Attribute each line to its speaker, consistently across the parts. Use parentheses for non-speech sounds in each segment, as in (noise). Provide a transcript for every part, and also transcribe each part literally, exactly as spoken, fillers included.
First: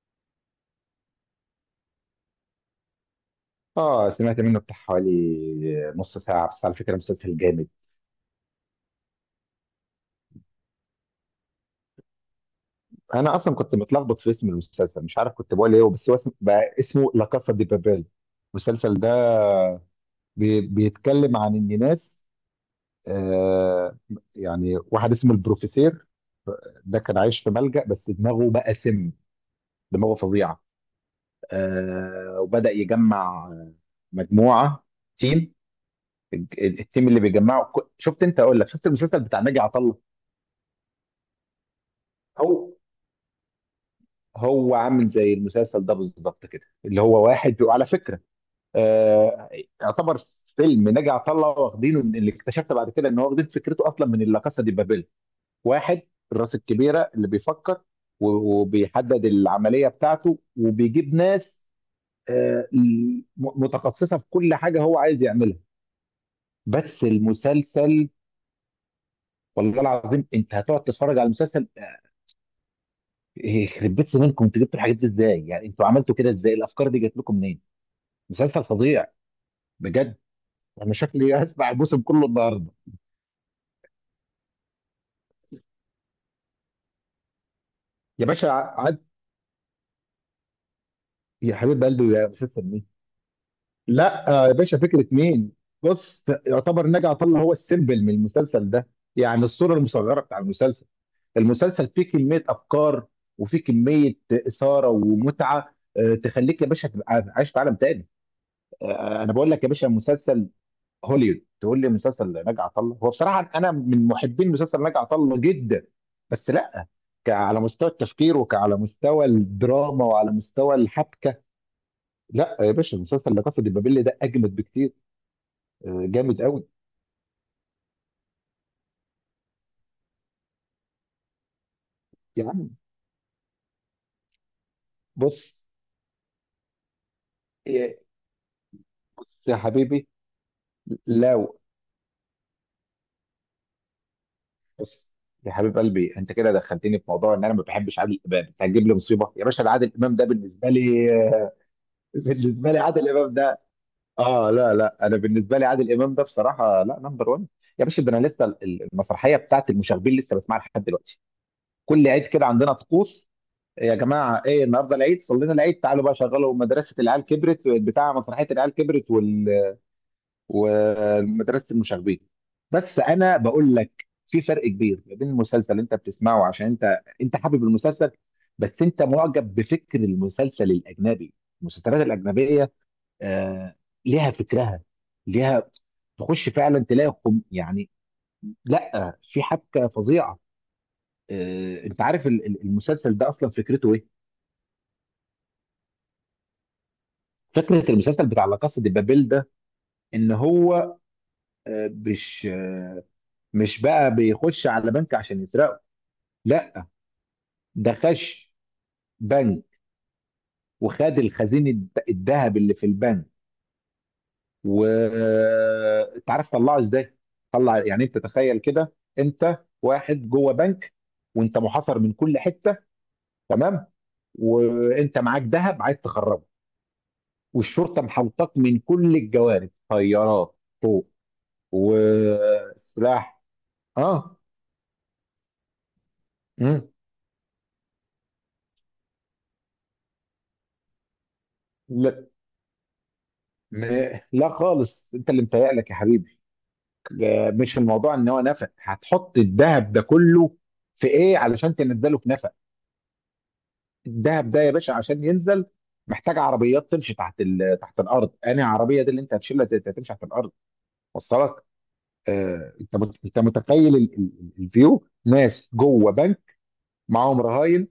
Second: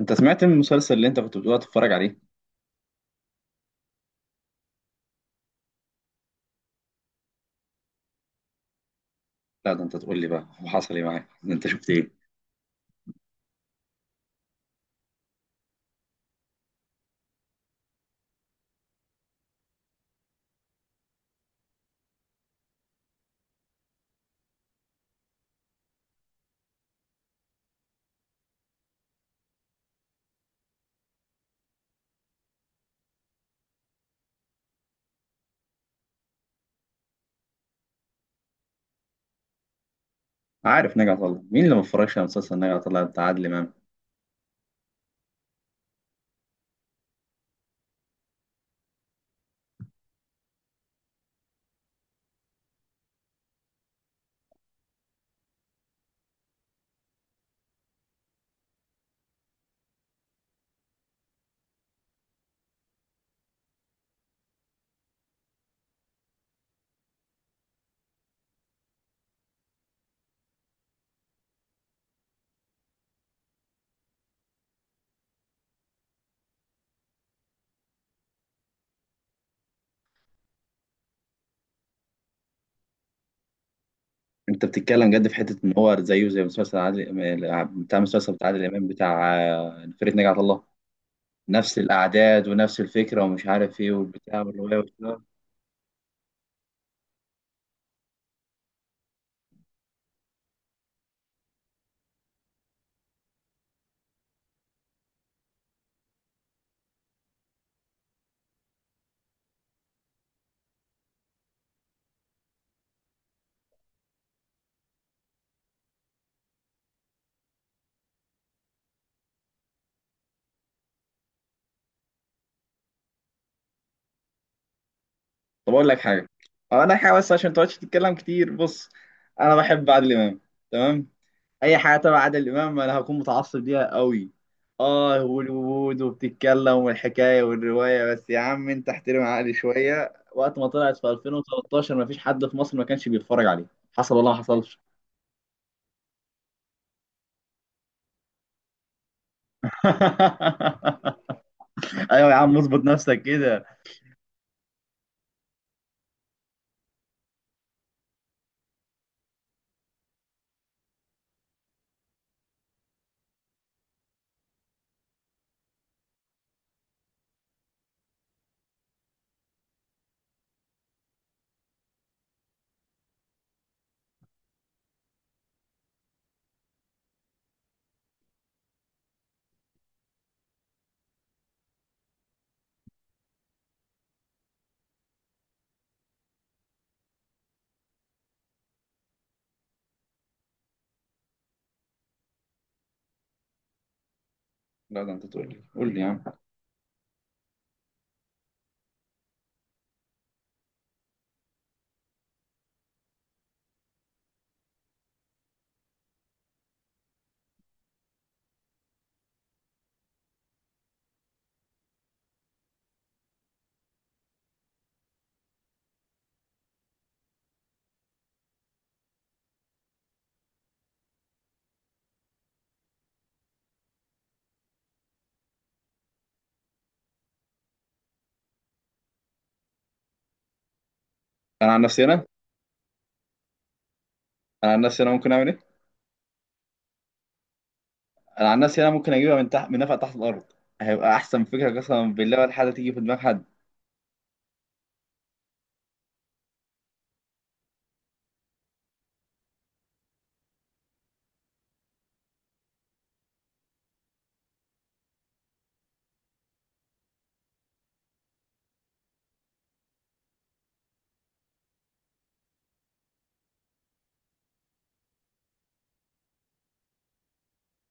Speaker 1: انت سمعت من المسلسل اللي انت كنت بتقول تتفرج عليه؟
Speaker 2: اه سمعت منه بتاع حوالي نص ساعة، بس على فكرة مسلسل جامد.
Speaker 1: لا، ده انت تقول لي بقى، هو حصل ايه معاك؟ ده انت شفت ايه؟
Speaker 2: أنا أصلا كنت متلخبط في اسم المسلسل، مش عارف كنت بقول إيه، بس هو اسم بقى اسمه لا كاسا دي بابيل. المسلسل ده بي... بيتكلم عن إن ناس، آه، يعني واحد اسمه البروفيسير، ده كان عايش في ملجأ بس دماغه بقى سم. دماغه فظيعة. آه، وبدأ يجمع مجموعة، تيم، التيم اللي بيجمعه. شفت أنت؟ أقول لك شفت المسلسل بتاع ناجي عطا
Speaker 1: عارف نجع طلع؟ مين اللي ما اتفرجش على مسلسل
Speaker 2: الله؟
Speaker 1: نجع طلع بتاع عادل امام؟
Speaker 2: هو عامل زي المسلسل ده بالظبط كده، اللي هو واحد بيبقى على فكره، آه، يعتبر فيلم نجا عطله واخدينه من، اللي اكتشفت بعد كده ان هو واخدين فكرته اصلا من لا كاسا دي بابيل. واحد، الراس الكبيره اللي بيفكر و- وبيحدد العمليه بتاعته وبيجيب ناس، آه م- متخصصه في كل حاجه هو عايز يعملها. بس المسلسل، والله العظيم انت هتقعد تتفرج على المسلسل، آه، يخرب بيت سنينكم، انتوا جبتوا الحاجات دي ازاي؟ يعني انتوا عملتوا كده ازاي؟ الافكار دي جات لكم منين؟ مسلسل فظيع بجد. انا شكلي هسمع الموسم كله النهارده.
Speaker 1: انت بتتكلم جد في حته ان هو زيه زي مسلسل عادل، بتاع
Speaker 2: يا
Speaker 1: مسلسل بتاع
Speaker 2: باشا
Speaker 1: عادل امام
Speaker 2: عاد،
Speaker 1: بتاع آه، فرقه نجع طلع.
Speaker 2: يا
Speaker 1: نفس
Speaker 2: حبيب قلبي يا
Speaker 1: الاعداد
Speaker 2: مسلسل
Speaker 1: ونفس
Speaker 2: مين؟
Speaker 1: الفكره، ومش عارف ايه
Speaker 2: لا
Speaker 1: والبتاع
Speaker 2: آه، يا
Speaker 1: والروايه
Speaker 2: باشا فكره
Speaker 1: والكلام.
Speaker 2: مين! بص، يعتبر نجع طلع هو السيمبل من المسلسل ده، يعني الصوره المصغره بتاع المسلسل. المسلسل فيه كميه افكار وفيه كميه اثاره ومتعه، آه، تخليك يا باشا تبقى عايش في عالم تاني. آه، انا بقول لك يا باشا، مسلسل هوليوود. تقول لي مسلسل ناجي عطا الله؟ هو بصراحه انا من محبين مسلسل ناجي عطا الله جدا، بس لا، ك- على مستوى التفكير وعلى مستوى الدراما وعلى مستوى الحبكه، لا يا باشا، مسلسل لا كاسا دي بابيل ده اجمد بكتير.
Speaker 1: طب اقول لك
Speaker 2: آه،
Speaker 1: حاجه،
Speaker 2: جامد قوي.
Speaker 1: اقول لك حاجه بس عشان ما تقعدش تتكلم كتير. بص، انا بحب عادل امام، تمام. اي حاجه تبع عادل
Speaker 2: يا عم
Speaker 1: امام انا هكون متعصب ليها قوي. اه،
Speaker 2: بص،
Speaker 1: هوليوود وبتتكلم والحكايه
Speaker 2: إيه،
Speaker 1: والروايه، بس يا عم انت احترم
Speaker 2: بص
Speaker 1: عقلي
Speaker 2: يا حبيبي،
Speaker 1: شويه. وقت ما طلعت في
Speaker 2: لو،
Speaker 1: ألفين وتلتاشر ما فيش حد في مصر ما كانش بيتفرج عليه، حصل ولا ما حصلش؟
Speaker 2: بص يا حبيب قلبي، انت كده دخلتني في موضوع ان انا ما بحبش عادل امام. انت هتجيب لي مصيبه يا باشا، ده عادل امام ده بالنسبه
Speaker 1: (laughs)
Speaker 2: لي. (laughs)
Speaker 1: ايوه يا عم،
Speaker 2: بالنسبه لي
Speaker 1: اظبط
Speaker 2: عادل
Speaker 1: نفسك
Speaker 2: امام ده،
Speaker 1: كده.
Speaker 2: اه لا لا، انا بالنسبه لي عادل امام ده بصراحه لا نمبر واحد. يا باشا ده انا لسه ال- المسرحيه بتاعت المشاغبين لسه بسمعها لحد دلوقتي. كل عيد كده عندنا طقوس، يا جماعه ايه النهارده العيد، صلينا العيد، تعالوا بقى شغلوا مدرسه العيال كبرت، بتاع مسرحيه العيال كبرت وال... ومدرسه المشاغبين. بس انا بقول لك، في فرق كبير ما بين المسلسل اللي انت بتسمعه، عشان انت، انت حابب المسلسل، بس انت معجب بفكر المسلسل الاجنبي. المسلسلات الاجنبيه، آه، ليها فكرها، ليها، تخش فعلا تلاقي خم يعني. لا، في حبكه فظيعه. آه، انت عارف ال- ال- المسلسل ده اصلا فكرته ايه؟
Speaker 1: لا ده انت تقول لي قول لي يا عم.
Speaker 2: فكره المسلسل بتاع لا كاسا دي بابيل ده، ان هو، آه مش، آه، مش بقى بيخش على بنك عشان يسرقه، لا، ده خش بنك وخد الخزين الذهب اللي في البنك. وانت عارف طلعه ازاي؟ طلع، يعني انت تخيل كده، انت واحد جوه بنك، وانت محاصر من كل حته، تمام، وانت معاك ذهب عايز تخرجه، والشرطه محوطاك من كل الجوانب، طيارات، طوق،
Speaker 1: انا عن نفسي انا
Speaker 2: وسلاح. اه.
Speaker 1: انا عن نفسي انا ممكن اعمل ايه؟
Speaker 2: مم.
Speaker 1: انا عن نفسي انا ممكن اجيبها من تحت، من نفق تحت الارض. هيبقى احسن فكره، قسما
Speaker 2: لا،
Speaker 1: بالله، ولا حاجه تيجي في دماغ حد.
Speaker 2: م- لا خالص، انت اللي متهيألك يا حبيبي. ده مش الموضوع ان هو نفق هتحط الذهب ده كله في ايه علشان تنزله في نفق. الدهب ده يا باشا عشان ينزل محتاج عربيات تمشي تحت ال... تحت الارض. انا عربيه دي اللي انت هتشيلها ت- تمشي تحت الارض؟ وصلك؟ آه... انت مت... انت متخيل ال... ال- الفيو ناس جوه بنك، معاهم رهاين،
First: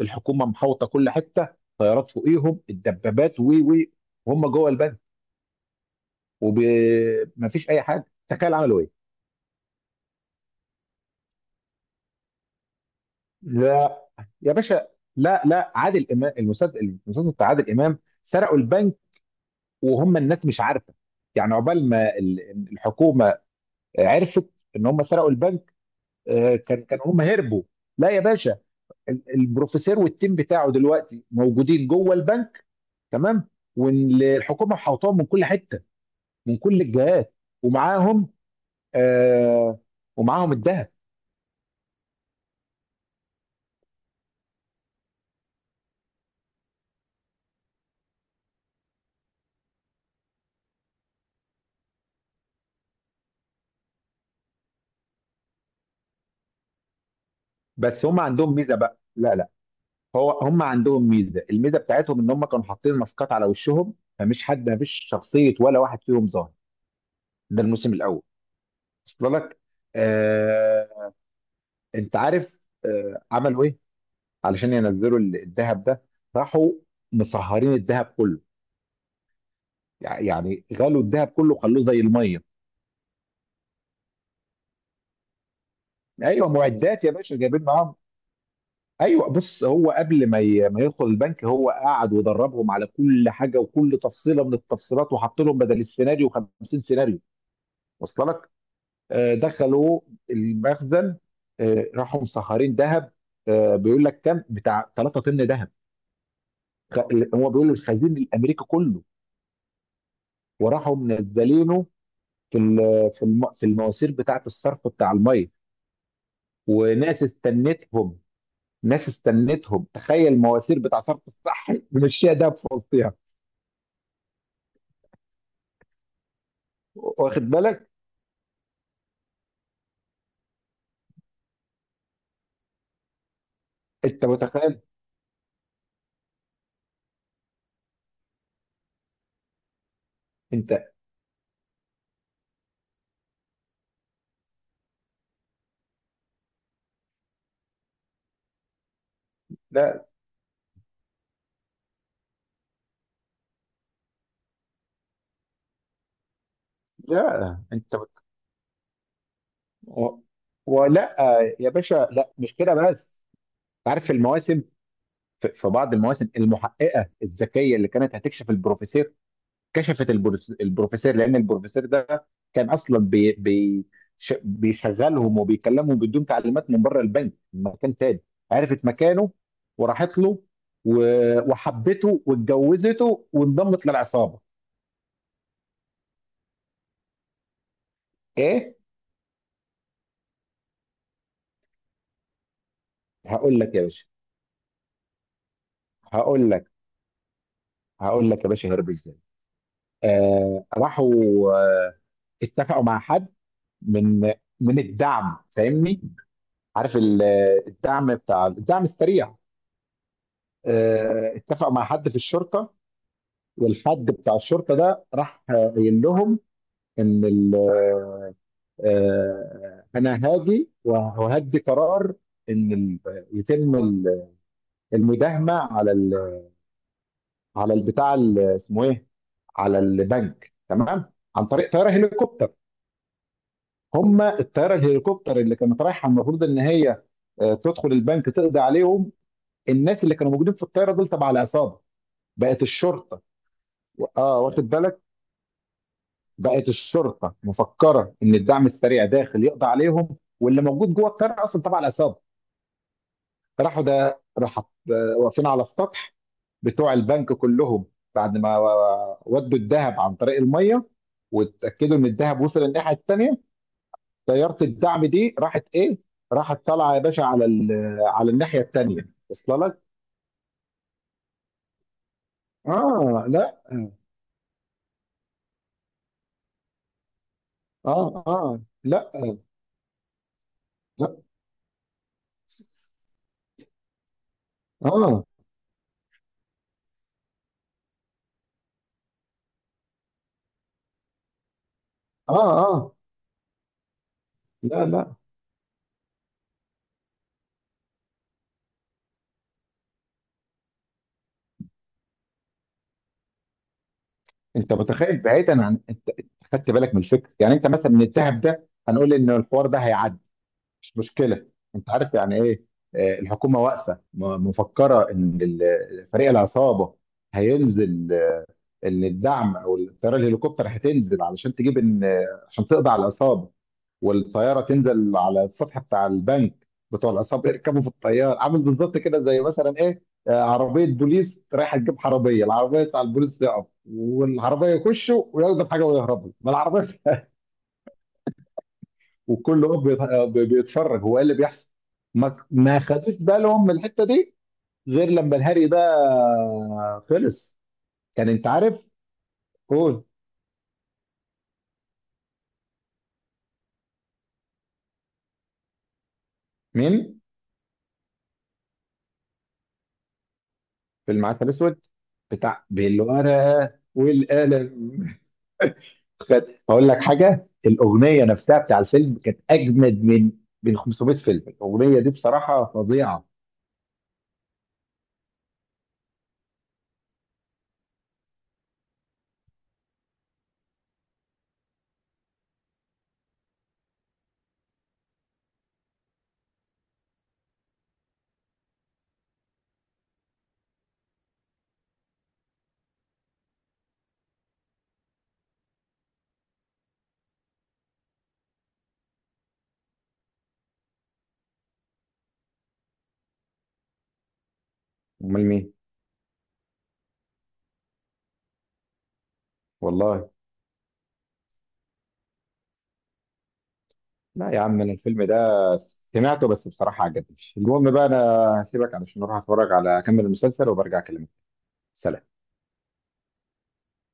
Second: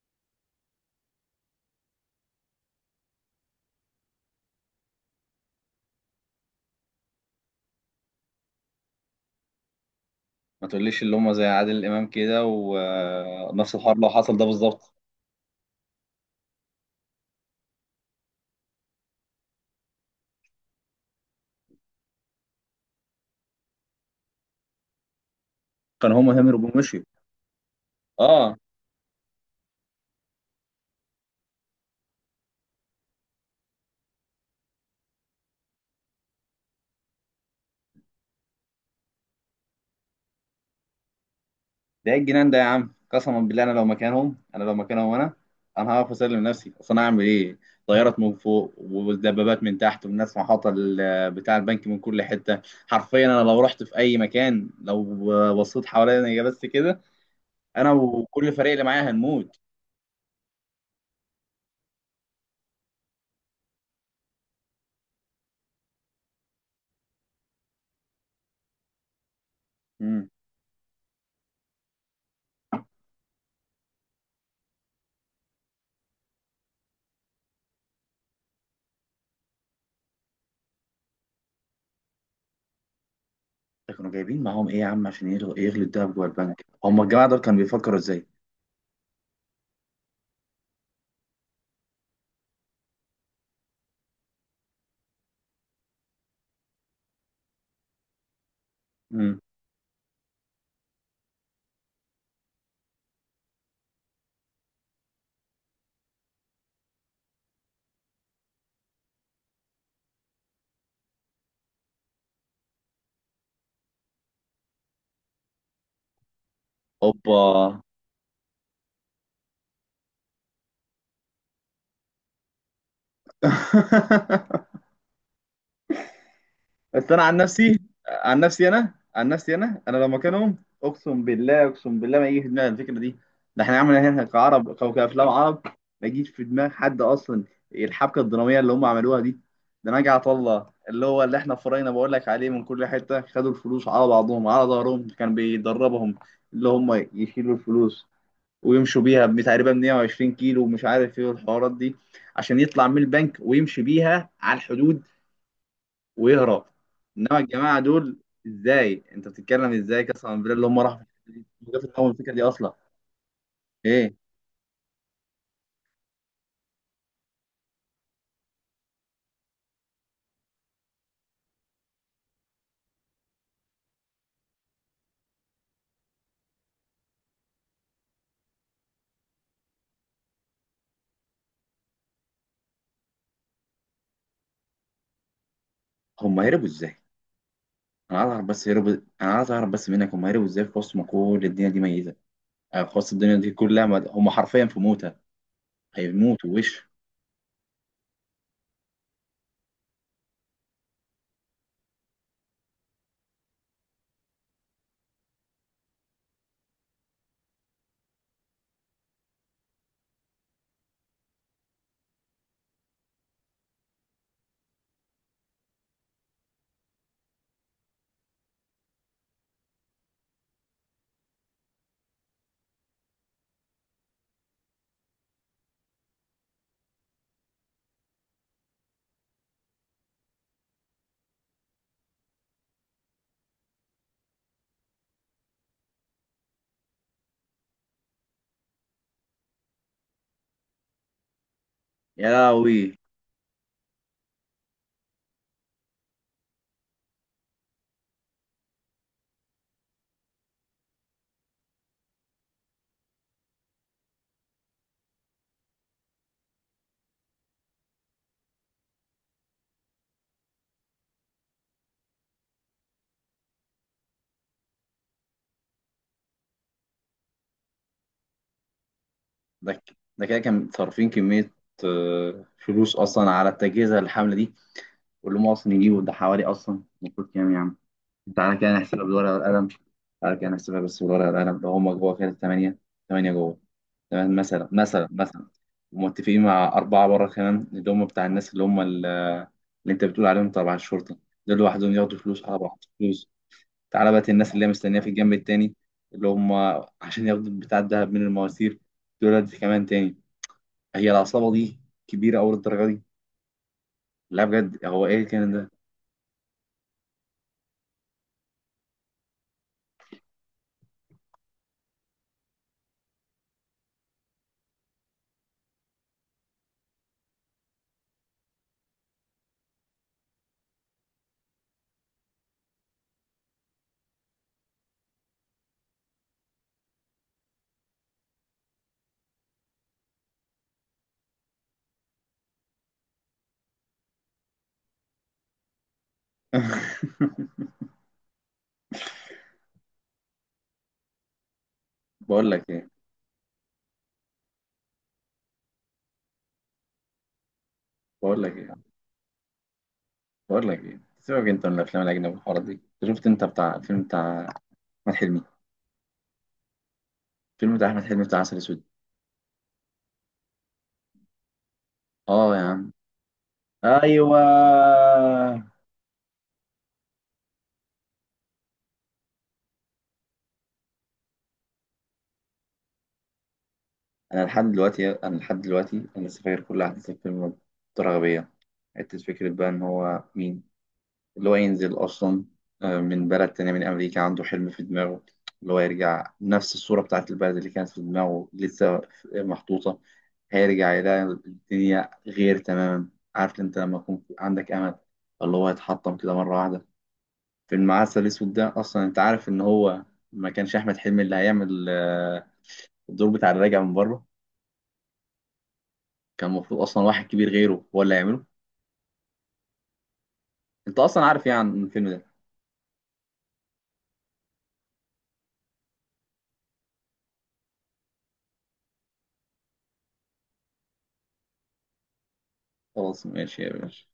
Speaker 2: الحكومه محوطه كل حته، طيارات فوقيهم الدبابات، و و وهم جوه البنك، ومفيش اي حاجه. تخيل عملوا ايه!
Speaker 1: ما تقوليش اللي هم زي عادل امام كده، ونفس الحوار
Speaker 2: لا
Speaker 1: لو حصل ده
Speaker 2: يا باشا،
Speaker 1: بالظبط.
Speaker 2: لا لا، عادل امام المسلسل، المسلسل بتاع عادل امام سرقوا البنك وهم الناس مش عارفه، يعني عقبال ما ال- الحكومه عرفت ان هم سرقوا البنك.
Speaker 1: كان هم
Speaker 2: آه،
Speaker 1: هربوا
Speaker 2: كان كان
Speaker 1: ومشيوا.
Speaker 2: هم هربوا. لا يا
Speaker 1: اه.
Speaker 2: باشا، ال- البروفيسور والتيم بتاعه دلوقتي موجودين جوه البنك، تمام، والحكومه حوطاهم من كل حته، من كل الجهات، ومعاهم، آه، ومعاهم الذهب.
Speaker 1: ده ايه الجنان ده يا عم؟ قسما بالله، انا لو مكانهم، انا لو مكانهم، انا انا هقف اسلم نفسي، اصل انا اعمل ايه؟ طيارات من فوق ودبابات من تحت، والناس محاطه، ال- بتاع البنك من كل حته. حرفيا، انا لو رحت في اي مكان، لو بصيت حواليا بس كده، انا
Speaker 2: بس هم
Speaker 1: وكل
Speaker 2: عندهم
Speaker 1: الفريق
Speaker 2: ميزه
Speaker 1: اللي
Speaker 2: بقى.
Speaker 1: معايا
Speaker 2: لا لا،
Speaker 1: هنموت.
Speaker 2: هو هم عندهم ميزه، الميزه بتاعتهم ان هم كانوا حاطين ماسكات على وشهم، فمش حد، مفيش شخصيه ولا واحد فيهم ظاهر. ده الموسم الاول. وصل لك؟
Speaker 1: امم.
Speaker 2: آه. انت عارف آه عملوا ايه علشان ينزلوا ال- الذهب ده؟ راحوا مصهرين الذهب كله، يع- يعني غلوا الذهب كله خلوه زي الميه.
Speaker 1: ده كانوا جايبين معاهم ايه يا عم، عشان يغلوا يغلوا الدهب جوه
Speaker 2: ايوه،
Speaker 1: البنك؟ هم
Speaker 2: معدات يا
Speaker 1: الجماعه
Speaker 2: باشا
Speaker 1: دول كانوا
Speaker 2: جايبين معاهم.
Speaker 1: بيفكروا ازاي؟
Speaker 2: ايوه بص، هو قبل ما ي- ما يدخل البنك هو قعد ودربهم على كل حاجه وكل تفصيله من التفصيلات، وحط لهم بدل السيناريو خمسين سيناريو. وصل لك؟ آه، دخلوا المخزن، آه، راحوا مسهرين ذهب، آه، بيقول لك كام بتاع ثلاثة طن ذهب. خ- هو بيقول الخزين الامريكي كله. وراحوا منزلينه في ال- في الم- في المواسير بتاعه الصرف بتاع الميه، وناس
Speaker 1: اوبا.
Speaker 2: استنتهم. ناس استنتهم. تخيل مواسير بتاع صرف الصح مشيها ده في وسطها.
Speaker 1: (laughs) بس انا عن
Speaker 2: واخد
Speaker 1: نفسي
Speaker 2: بالك؟
Speaker 1: عن نفسي انا عن نفسي انا انا لو مكانهم، اقسم بالله، اقسم بالله ما يجي في دماغي الفكره دي. ده احنا عملنا هنا
Speaker 2: انت
Speaker 1: كعرب،
Speaker 2: متخيل؟
Speaker 1: او كافلام عرب، ما يجيش في دماغ حد اصلا. الحبكه الدراميه اللي هم عملوها دي، ده نجعت الله
Speaker 2: انت
Speaker 1: اللي هو اللي احنا فرينا بقول لك عليه، من كل حته خدوا الفلوس على بعضهم على ظهرهم، كان بيدربهم اللي هم يشيلوا الفلوس ويمشوا بيها تقريبا
Speaker 2: لا
Speaker 1: ميه وعشرين كيلو، ومش عارف ايه والحوارات دي، عشان يطلع من البنك ويمشي بيها على الحدود، ويهرب. انما
Speaker 2: لا،
Speaker 1: الجماعه
Speaker 2: انت مت...
Speaker 1: دول، ازاي انت بتتكلم ازاي؟
Speaker 2: و...
Speaker 1: قسما بالله، اللي هم راحوا في
Speaker 2: ولا،
Speaker 1: الحتة دي،
Speaker 2: يا
Speaker 1: هم جابوا في
Speaker 2: باشا،
Speaker 1: الاول الفكره
Speaker 2: لا
Speaker 1: دي
Speaker 2: مش
Speaker 1: اصلا؟
Speaker 2: كده بس. عارف
Speaker 1: ايه؟
Speaker 2: المواسم، في في بعض المواسم المحققه الذكيه اللي كانت هتكشف البروفيسور، كشفت البروس- البروفيسور، لان البروفيسور ده كان اصلا بي بي ش- بيشغلهم وبيكلمهم بدون تعليمات، من بره البنك، من مكان تاني. عرفت مكانه وراحت له، و- وحبته واتجوزته وانضمت للعصابه.
Speaker 1: هم هربوا ازاي؟ انا عايز اعرف بس،
Speaker 2: ايه!
Speaker 1: هربوا. انا عايز اعرف بس منك، هم هربوا ازاي في وسط ما كل الدنيا دي ميته؟ آه، في وسط الدنيا دي
Speaker 2: هقول لك يا
Speaker 1: كلها
Speaker 2: باشا،
Speaker 1: مد... هم حرفيا في موتة،
Speaker 2: هقول
Speaker 1: هيموتوا
Speaker 2: لك،
Speaker 1: وش.
Speaker 2: هقول لك يا باشا هرب ازاي. آه راحوا، آه، اتفقوا مع حد، من من الدعم، فاهمني، عارف ال- الدعم بتاع الدعم السريع. آه، اتفقوا مع حد في الشرطه، والحد بتاع الشرطه ده راح قايل لهم ان ال-، آه، انا هاجي وهدي قرار ان ال- يتم ال- المداهمه على ال- على البتاع ال- اسمه ايه، على البنك، تمام، عن طريق طياره هليكوبتر. هم الطياره الهليكوبتر اللي كانت رايحه المفروض ان هي، آه، تدخل البنك تقضي عليهم، الناس اللي كانوا موجودين في الطياره دول تبع العصابه.
Speaker 1: يا
Speaker 2: بقت
Speaker 1: لهوي.
Speaker 2: الشرطه، اه واخد بالك، بقت الشرطه مفكره ان الدعم السريع داخل يقضي عليهم، واللي موجود جوه القريه اصلا تبع العصابه. راحوا، ده راح واقفين على السطح بتوع البنك كلهم، بعد ما ودوا الذهب عن طريق الميه، واتاكدوا ان الذهب وصل الناحيه الثانيه، طياره الدعم دي راحت ايه؟ راحت طالعه يا باشا على ال- على الناحيه الثانيه. وصل
Speaker 1: ده
Speaker 2: لك؟
Speaker 1: ك- ده كده كان صارفين كميه، آه، فلوس
Speaker 2: اه
Speaker 1: اصلا على
Speaker 2: لا،
Speaker 1: التجهيز الحمله دي. قول له اصلا يجيبه، ده حوالي اصلا المفروض كام يا عم؟
Speaker 2: اه
Speaker 1: تعالى
Speaker 2: اه
Speaker 1: كده نحسبها
Speaker 2: لا
Speaker 1: بالورقه والقلم، تعالى كده نحسبها بس
Speaker 2: لا،
Speaker 1: بالورقه والقلم. ده هما جوه كده تمانية، تمانية جوه، تمام. مثلا
Speaker 2: اه
Speaker 1: مثلا
Speaker 2: اه
Speaker 1: مثلا، ومتفقين مع أربعة بره كمان، اللي هم بتاع الناس اللي هم ال- اللي أنت بتقول عليهم تبع الشرطة. دول لوحدهم ياخدوا
Speaker 2: اه
Speaker 1: فلوس، على بعض
Speaker 2: آه،
Speaker 1: فلوس. تعالى بقى الناس اللي هي
Speaker 2: لا
Speaker 1: مستنية في
Speaker 2: لا،
Speaker 1: الجنب التاني، اللي هم عشان ياخدوا بتاع الدهب من المواسير، دول دي كمان تاني. هي العصابة دي كبيرة أوي للدرجة دي؟ لا
Speaker 2: انت
Speaker 1: بجد، هو
Speaker 2: متخيل
Speaker 1: إيه كان
Speaker 2: بعيدا
Speaker 1: ده؟
Speaker 2: عن انت أنت خدت بالك من الفكره؟ يعني انت مثلا من الذهب ده هنقول ان الحوار ده هيعدي، مش مشكله، انت عارف يعني ايه، آه، الحكومه واقفه م- مفكره ان ال- فريق العصابه هينزل، آه، ان الدعم او الطياره الهليكوبتر هتنزل علشان تجيب ان، آه، عشان تقضي على العصابه. والطياره تنزل على السطح بتاع البنك، بتوع العصابه يركبوا في الطياره. عامل بالظبط كده زي مثلا ايه، آه، عربيه بوليس رايحه تجيب حراميه، العربيه بتاع البوليس تقف والعربيه يخشوا وياخدوا الحاجه ويهربوا، ما العربيه
Speaker 1: (laughs)
Speaker 2: وكل واقف بيت- بيتفرج هو ايه اللي بيحصل. ما
Speaker 1: بقول لك
Speaker 2: ما
Speaker 1: ايه
Speaker 2: خدوش بالهم من الحته دي غير لما الهري ده خلص. كان
Speaker 1: بقول
Speaker 2: انت
Speaker 1: لك ايه
Speaker 2: عارف، قول.
Speaker 1: بقول لك ايه، سيبك انت من الافلام الاجنبي والحوارات دي. أنت شفت، انت بتاع الفيلم بتاع احمد حلمي،
Speaker 2: مين؟
Speaker 1: الفيلم بتاع احمد حلمي بتاع عسل اسود؟
Speaker 2: في المعسل الاسود،
Speaker 1: اه يا
Speaker 2: بتاع
Speaker 1: عم.
Speaker 2: بالورقه
Speaker 1: ايوه.
Speaker 2: والقلم. (laughs) خد، هقول لك حاجه، الاغنيه نفسها بتاع الفيلم كانت اجمد من من خمسمئة فيلم. الاغنيه دي بصراحه فظيعه.
Speaker 1: انا لحد دلوقتي انا لحد دلوقتي انا لسه فاكر كل احداث الفيلم، بطريقه غبيه. حته فكره بقى، ان هو مين اللي هو ينزل أصلا، آه، من بلد تانية، من أمريكا، عنده حلم في دماغه، اللي هو يرجع نفس الصورة بتاعت البلد اللي كانت في دماغه لسه محطوطة. هيرجع يلاقي الدنيا غير تماما. عارف أنت لما يكون في- عندك أمل، اللي هو يتحطم كده مرة واحدة؟ في المعسل الأسود ده، أصلا أنت عارف إن هو ما كانش أحمد حلمي اللي هيعمل آه، الدور بتاع الراجع من بره؟
Speaker 2: امال مين؟
Speaker 1: كان المفروض أصلا واحد كبير غيره هو اللي هيعمله.
Speaker 2: والله.
Speaker 1: أنت أصلا عارف يعني الفيلم ده.
Speaker 2: لا يا عم، انا الفيلم ده سمعته بس بصراحه عجبني. المهم بقى، انا هسيبك علشان اروح اتفرج على اكمل المسلسل وبرجع اكلمك. سلام.
Speaker 1: خلاص، ماشي يا باشا.